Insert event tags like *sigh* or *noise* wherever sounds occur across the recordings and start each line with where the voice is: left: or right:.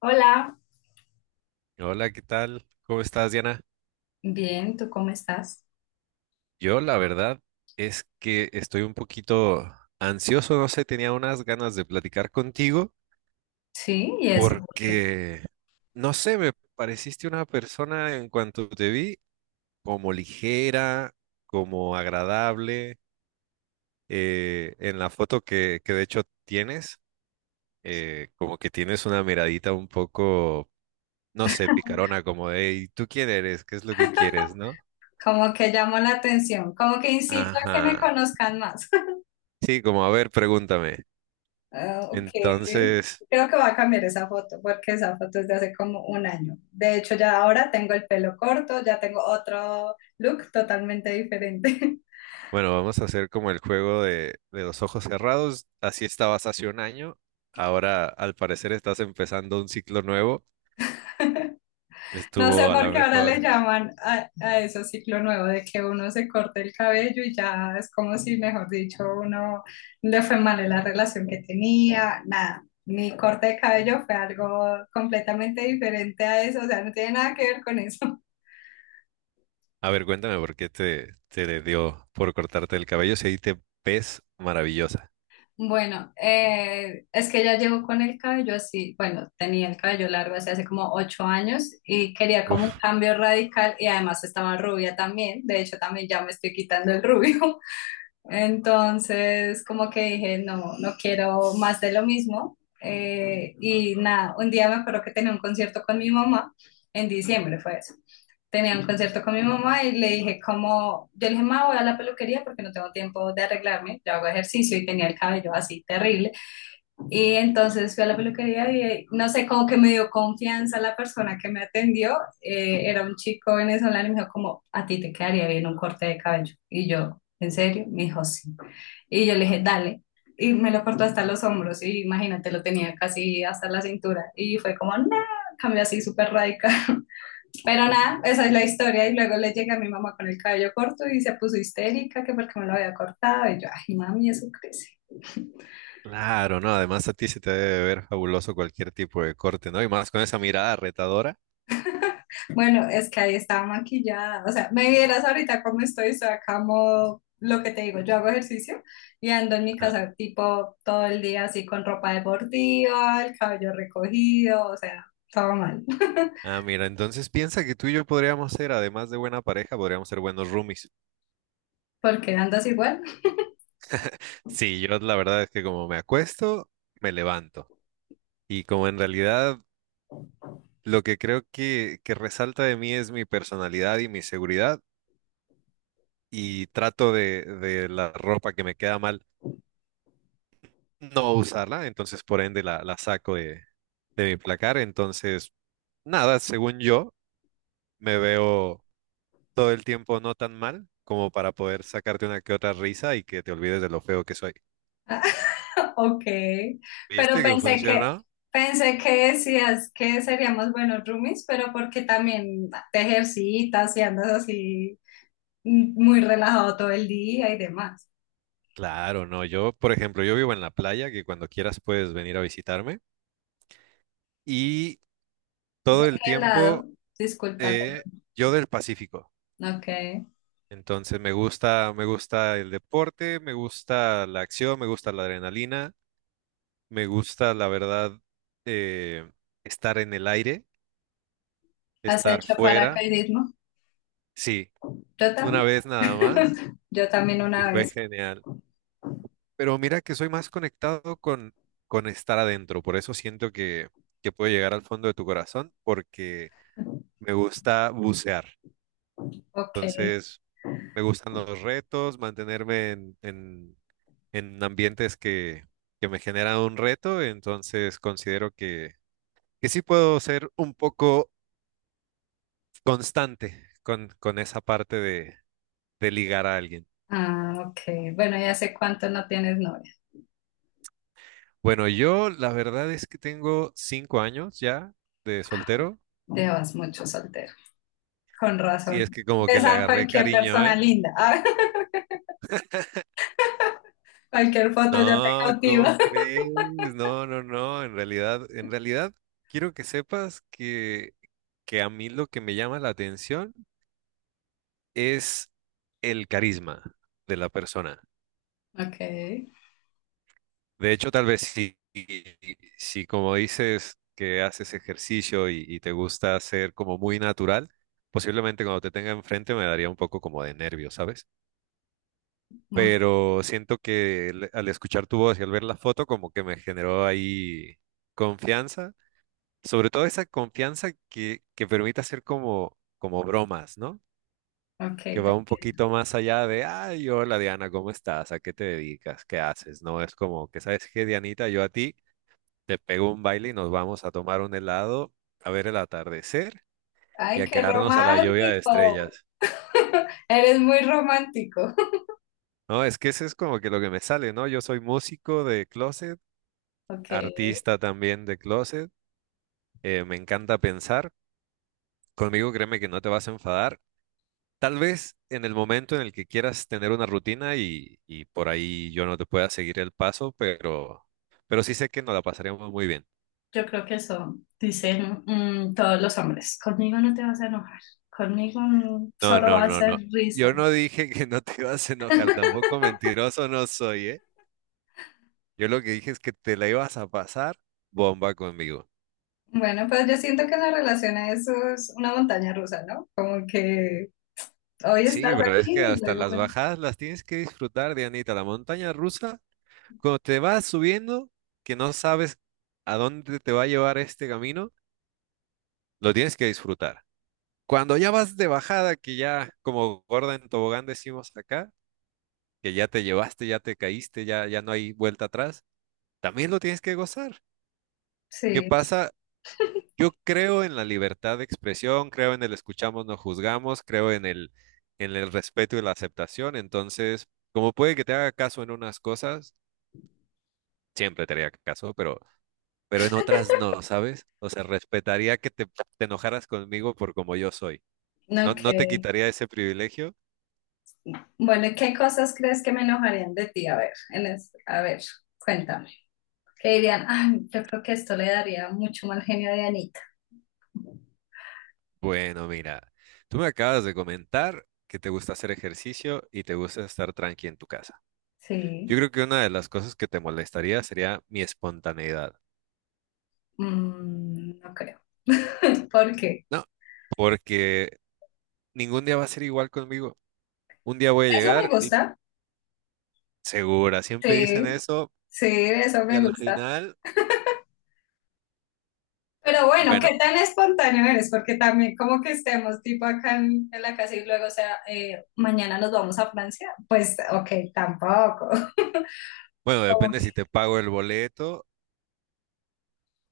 left: Hola,
right: Hola, ¿qué tal? ¿Cómo estás, Diana?
left: bien, ¿tú cómo estás?
right: Yo la verdad es que estoy un poquito ansioso, no sé, tenía unas ganas de platicar contigo
left: Sí, y eso, porque
right: porque, no sé, me pareciste una persona en cuanto te vi como ligera, como agradable, en la foto que de hecho tienes, como que tienes una miradita un poco, no sé, picarona, como de, "Ey, ¿tú quién eres? ¿Qué es lo que quieres, no?
left: como que llamo la atención, como que incito a que me
right: Ajá.
left: conozcan más. *laughs*
right: Sí, como a ver, pregúntame.
left: Ah, ok,
right: Entonces,
left: creo que voy a cambiar esa foto, porque esa foto es de hace como un año. De hecho, ya ahora tengo el pelo corto, ya tengo otro look totalmente diferente. *laughs*
right: bueno, vamos a hacer como el juego de los ojos cerrados. Así estabas hace un año. Ahora, al parecer, estás empezando un ciclo nuevo.
left: No sé
right: Estuvo a
left: por
right: lo
left: qué ahora le
right: mejor.
left: llaman a eso ciclo nuevo, de que uno se corte el cabello y ya es como si, mejor dicho, uno le fue mal en la relación que tenía, nada. Mi corte de cabello fue algo completamente diferente a eso, o sea, no tiene nada que ver con eso. *laughs*
right: A ver, cuéntame por qué te le dio por cortarte el cabello si ahí te ves maravillosa.
left: Bueno, es que ya llevo con el cabello así, bueno, tenía el cabello largo así hace como 8 años y quería como un
right: Uf,
left: cambio radical y además estaba rubia también, de hecho también ya me estoy quitando el rubio. Entonces, como que dije, no, no quiero más de lo mismo. Y nada, un día me acuerdo que tenía un concierto con mi mamá, en diciembre fue eso. Tenía un concierto con mi mamá y le dije, como, yo le dije, ma, voy a la peluquería porque no tengo tiempo de arreglarme, yo hago ejercicio y tenía el cabello así terrible. Y entonces fui a la peluquería y no sé, como que me dio confianza la persona que me atendió. Era un chico venezolano y me dijo como, a ti te quedaría bien un corte de cabello. Y yo, ¿en serio? Me dijo, sí. Y yo le dije, dale. Y me lo cortó hasta los hombros y imagínate, lo tenía casi hasta la cintura. Y fue como, no, cambió así súper radical. *laughs* Pero nada, esa es la historia. Y luego le llegué a mi mamá con el cabello corto y se puso histérica que porque me lo había cortado. Y yo, ay, mami, eso crece.
right: claro, ¿no? Además, a ti se te debe ver fabuloso cualquier tipo de corte, ¿no? Y más con esa mirada retadora.
left: Bueno, es que ahí estaba maquillada. O sea, me vieras ahorita cómo estoy, estoy acá como lo que te digo, yo hago ejercicio y ando en mi
right: Ajá.
left: casa tipo todo el día así con ropa deportiva, el cabello recogido, o sea, todo mal. *laughs*
right: Ah, mira, entonces piensa que tú y yo podríamos ser, además de buena pareja, podríamos ser buenos roomies.
left: ¿Por qué andas igual?
right: Sí, yo la verdad es que como me acuesto, me levanto. Y como en realidad lo que creo que resalta de mí es mi personalidad y mi seguridad, y trato de la ropa que me queda mal no usarla, entonces por ende la saco de mi placar. Entonces, nada, según yo, me veo todo el tiempo no tan mal como para poder sacarte una que otra risa y que te olvides de lo feo que soy.
left: *laughs* Ok, pero
right: ¿Viste que
left: pensé que
right: funcionó?
left: pensé que decías que seríamos buenos roomies, pero porque también te ejercitas y andas así muy relajado todo el día y demás.
right: Claro, no, yo, por ejemplo, yo vivo en la playa, que cuando quieras puedes venir a visitarme, y
left: ¿De
right: todo el
left: qué lado?
right: tiempo
left: Disculpa.
right: eh, yo del Pacífico.
left: Ok.
right: Entonces me gusta el deporte, me gusta la acción, me gusta la adrenalina, me gusta, la verdad, eh, estar en el aire,
left: ¿Has
right: estar
left: hecho
right: fuera.
left: paracaidismo?
right: Sí,
left: Yo
right: una
left: también,
right: vez nada más,
left: yo también
right: y
left: una
right: fue
left: vez.
right: genial. Pero mira que soy más conectado con estar adentro, por eso siento que puedo llegar al fondo de tu corazón, porque me gusta bucear.
left: Ok.
right: Entonces, me gustan los retos, mantenerme en ambientes que me generan un reto. Entonces, considero que sí puedo ser un poco constante con esa parte de ligar a alguien.
left: Ah, ok. Bueno, ¿y hace cuánto no tienes novia?
right: Bueno, yo la verdad es que tengo 5 años ya de soltero.
left: Llevas mucho soltero. Con
right: Sí,
left: razón.
right: es que como que
left: Ves
right: le
left: a
right: agarré
left: cualquier
right: cariño,
left: persona
right: ¿eh?
left: linda. *laughs* Cualquier foto ya te
right: No, ¿cómo
left: cautiva. *laughs*
right: crees? No, no, no. En realidad, en realidad, quiero que sepas que a mí lo que me llama la atención es el carisma de la persona.
left: Ok.
right: De hecho, tal vez si, si como dices que haces ejercicio y te gusta ser como muy natural, posiblemente cuando te tenga enfrente me daría un poco como de nervio, ¿sabes?
left: Ok.
right: Pero siento que al escuchar tu voz y al ver la foto, como que me generó ahí confianza, sobre todo esa confianza que permite hacer como, como bromas, ¿no?
left: Ok.
right: Que
left: te-
right: va un poquito más allá de, ay, hola Diana, ¿cómo estás? ¿A qué te dedicas? ¿Qué haces? No es como que, ¿sabes qué, Dianita? Yo a ti te pego un baile y nos vamos a tomar un helado, a ver el atardecer y
left: Ay,
right: a
left: qué
right: quedarnos a la lluvia de
left: romántico.
right: estrellas.
left: *laughs* Eres muy romántico.
right: No, es que eso es como que lo que me sale, ¿no? Yo soy músico de closet,
left: Ok.
right: artista también de closet, me encanta pensar. Conmigo créeme que no te vas a enfadar. Tal vez en el momento en el que quieras tener una rutina y por ahí yo no te pueda seguir el paso, pero sí sé que nos la pasaríamos muy bien.
left: Yo creo que eso dicen, todos los hombres. Conmigo no te vas a enojar. Conmigo,
right: No,
left: solo
right: no,
left: va a
right: no, no.
left: ser
right: Yo no
left: risas.
right: dije *laughs* que no te ibas a enojar, tampoco mentiroso no soy, ¿eh? Yo lo que dije es que te la ibas a pasar bomba conmigo.
left: Bueno, pues yo siento que en la relación a eso es una montaña rusa, ¿no? Como que hoy
right: Sí,
left: estás
right: pero es
left: aquí
right: que
left: y
right: hasta
left: luego,
right: las
left: bueno,
right: bajadas las tienes que disfrutar, Dianita. La montaña rusa, cuando te vas subiendo, que no sabes a dónde te va a llevar este camino, lo tienes que disfrutar. Cuando ya vas de bajada, que ya como gorda en tobogán decimos acá, que ya te llevaste, ya te caíste, ya, ya no hay vuelta atrás, también lo tienes que gozar. ¿Qué
left: sí,
right: pasa? Yo creo en la libertad de expresión, creo en el escuchamos, no juzgamos, creo en el respeto y la aceptación. Entonces, como puede que te haga caso en unas cosas, siempre te haría caso, pero en otras no, ¿sabes? O sea, respetaría que te enojaras conmigo por como yo soy. No, no te
left: ok.
right: quitaría ese privilegio.
left: Bueno, ¿y qué cosas crees que me enojarían de ti? A ver, a ver, cuéntame. Que dirían, ay, yo creo que esto le daría mucho mal genio a Dianita.
right: Bueno, mira, tú me acabas de comentar que te gusta hacer ejercicio y te gusta estar tranqui en tu casa.
left: Sí,
right: Yo creo que una de las cosas que te molestaría sería mi espontaneidad,
left: no creo. ¿Por qué?
right: ¿no? Porque ningún día va a ser igual conmigo. Un día voy a
left: Eso me
right: llegar y
left: gusta.
right: segura, siempre dicen
left: Sí,
right: eso
left: sí, eso
right: y
left: me
right: al
left: gusta.
right: final,
left: Pero bueno,
right: bueno,
left: ¿qué tan espontáneo eres? Porque también como que estemos tipo acá en la casa y luego, o sea, mañana nos vamos a Francia. Pues, ok, tampoco. *laughs*
right: bueno,
left: Como
right: depende si
left: que...
right: te pago el boleto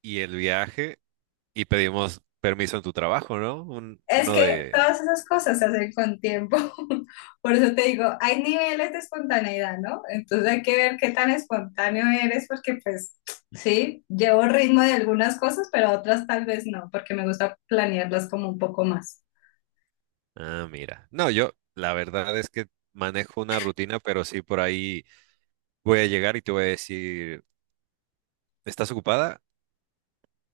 right: y el viaje y pedimos permiso en tu trabajo, ¿no?
left: Es
right: Uno
left: que
right: de...
left: todas esas cosas se hacen con tiempo. *laughs* Por eso te digo, hay niveles de espontaneidad, ¿no? Entonces hay que ver qué tan espontáneo eres porque pues sí, llevo ritmo de algunas cosas, pero otras tal vez no, porque me gusta planearlas como un poco más.
right: Ah, mira. No, yo, la verdad es que manejo una rutina, pero sí por ahí voy a llegar y te voy a decir, ¿estás ocupada?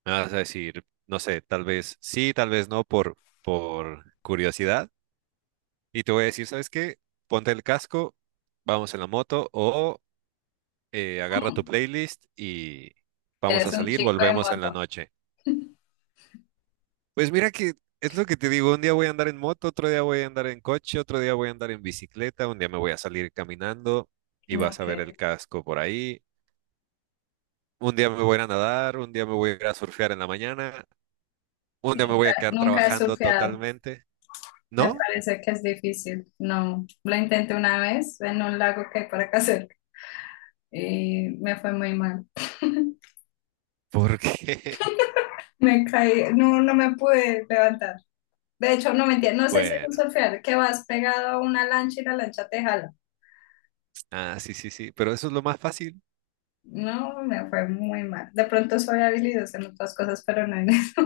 right: Me vas a decir, no sé, tal vez sí, tal vez no, por curiosidad. Y te voy a decir, ¿sabes qué? Ponte el casco, vamos en la moto o agarra tu
left: Mm,
right: playlist y vamos
left: Eres
right: a
left: un
right: salir,
left: chico de
right: volvemos en la
left: moto.
right: noche. Pues mira que es lo que te digo, un día voy a andar en moto, otro día voy a andar en coche, otro día voy a andar en bicicleta, un día me voy a salir caminando y vas a
left: Ok.
right: ver el casco por ahí. Un día me voy a ir a nadar, un día me voy a ir a surfear en la mañana. Un día me voy a quedar
left: Nunca he
right: trabajando
left: surfeado.
right: totalmente.
left: Me
right: ¿No?
left: parece que es difícil. No, lo intenté una vez en un lago que hay por acá cerca y me fue muy mal.
right: Porque,
left: Me caí, no, no me pude levantar. De hecho, no mentira, no
right: *laughs*
left: sé si es un
right: bueno,
left: surfear, que vas pegado a una lancha y la lancha te jala.
right: ah, sí, sí, sí, pero eso es lo más fácil.
left: No, me fue muy mal. De pronto soy habilidosa en otras cosas, pero no en eso.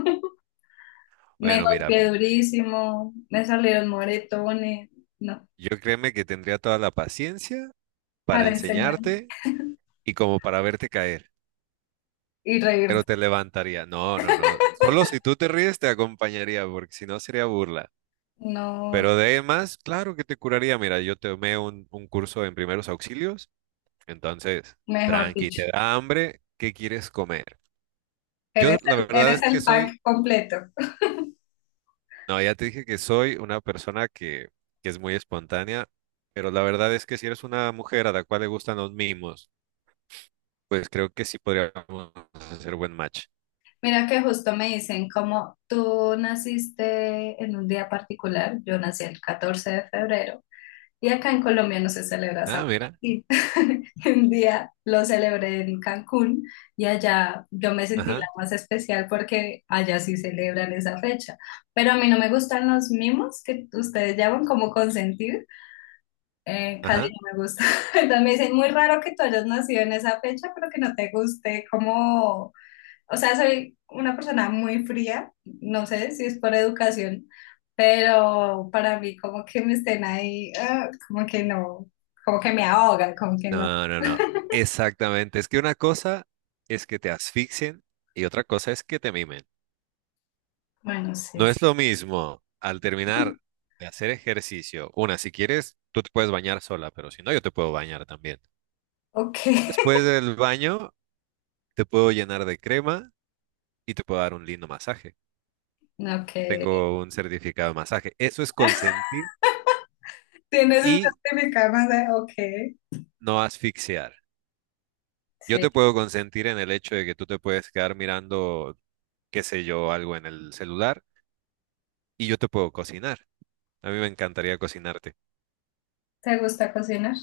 left: Me
right: Bueno, mira,
left: golpeé durísimo, me salieron moretones, no,
right: yo créeme que tendría toda la paciencia para
left: para enseñar
right: enseñarte y como para verte caer,
left: y
right: pero
left: reírte.
right: te levantaría. No, no, no.
left: *laughs*
right: Solo si tú te ríes te acompañaría, porque si no sería burla.
left: No,
right: Pero de ahí más, claro que te curaría. Mira, yo tomé un curso en primeros auxilios, entonces,
left: mejor
right: tranqui,
left: dicho,
right: te da hambre, ¿qué quieres comer? Yo
left: eres
right: la
left: el,
right: verdad
left: eres
right: es que
left: el
right: soy...
left: pack completo. *laughs*
right: No, ya te dije que soy una persona que es muy espontánea, pero la verdad es que si eres una mujer a la cual le gustan los mimos, pues creo que sí podríamos hacer buen match.
left: Mira que justo me dicen como tú naciste en un día particular, yo nací el 14 de febrero y acá en Colombia no se celebra San
right: Ah, mira.
left: Valentín. *laughs* Un día lo celebré en Cancún y allá yo me sentí la
right: Ajá,
left: más especial porque allá sí celebran esa fecha. Pero a mí no me gustan los mimos que ustedes llaman como consentir, casi
right: ajá.
left: no me gusta. *laughs* Entonces me dicen, muy raro que tú hayas nacido en esa fecha, pero que no te guste como, o sea, soy una persona muy fría, no sé si es por educación, pero para mí como que me estén ahí, ah, como que no, como que me ahoga, como que no.
right: No, no, no. Exactamente. Es que una cosa es que te asfixien y otra cosa es que te mimen.
left: Bueno, sí,
right: No
left: sí.
right: es lo mismo al terminar de hacer ejercicio. Una, si quieres, tú te puedes bañar sola, pero si no, yo te puedo bañar también.
left: Ok.
right: Después del baño, te puedo llenar de crema y te puedo dar un lindo masaje.
left: *laughs* Ok.
right: Tengo un certificado de masaje. Eso es consentir
left: ¿Tienes un
right: y
left: certificado más de ok?
right: no asfixiar. Yo
left: Sí.
right: te puedo consentir en el hecho de que tú te puedes quedar mirando, qué sé yo, algo en el celular y yo te puedo cocinar. A mí me encantaría cocinarte.
left: ¿Te gusta cocinar?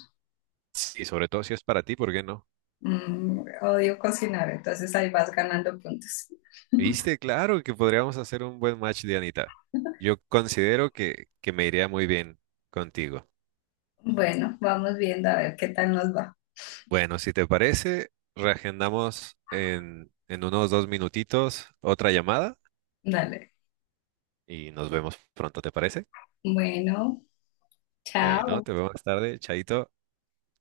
right: Y sobre todo si es para ti, ¿por qué no?
left: Odio cocinar, entonces ahí vas ganando puntos.
right: Viste, claro que podríamos hacer un buen match, Dianita. Yo considero que me iría muy bien contigo.
left: Bueno, vamos viendo a ver qué tal nos va.
right: Bueno, si te parece, reagendamos en unos 2 minutitos otra llamada
left: Dale.
right: y nos vemos pronto, ¿te parece?
left: Bueno,
right: Bueno,
left: chao.
right: te veo más tarde, Chaito.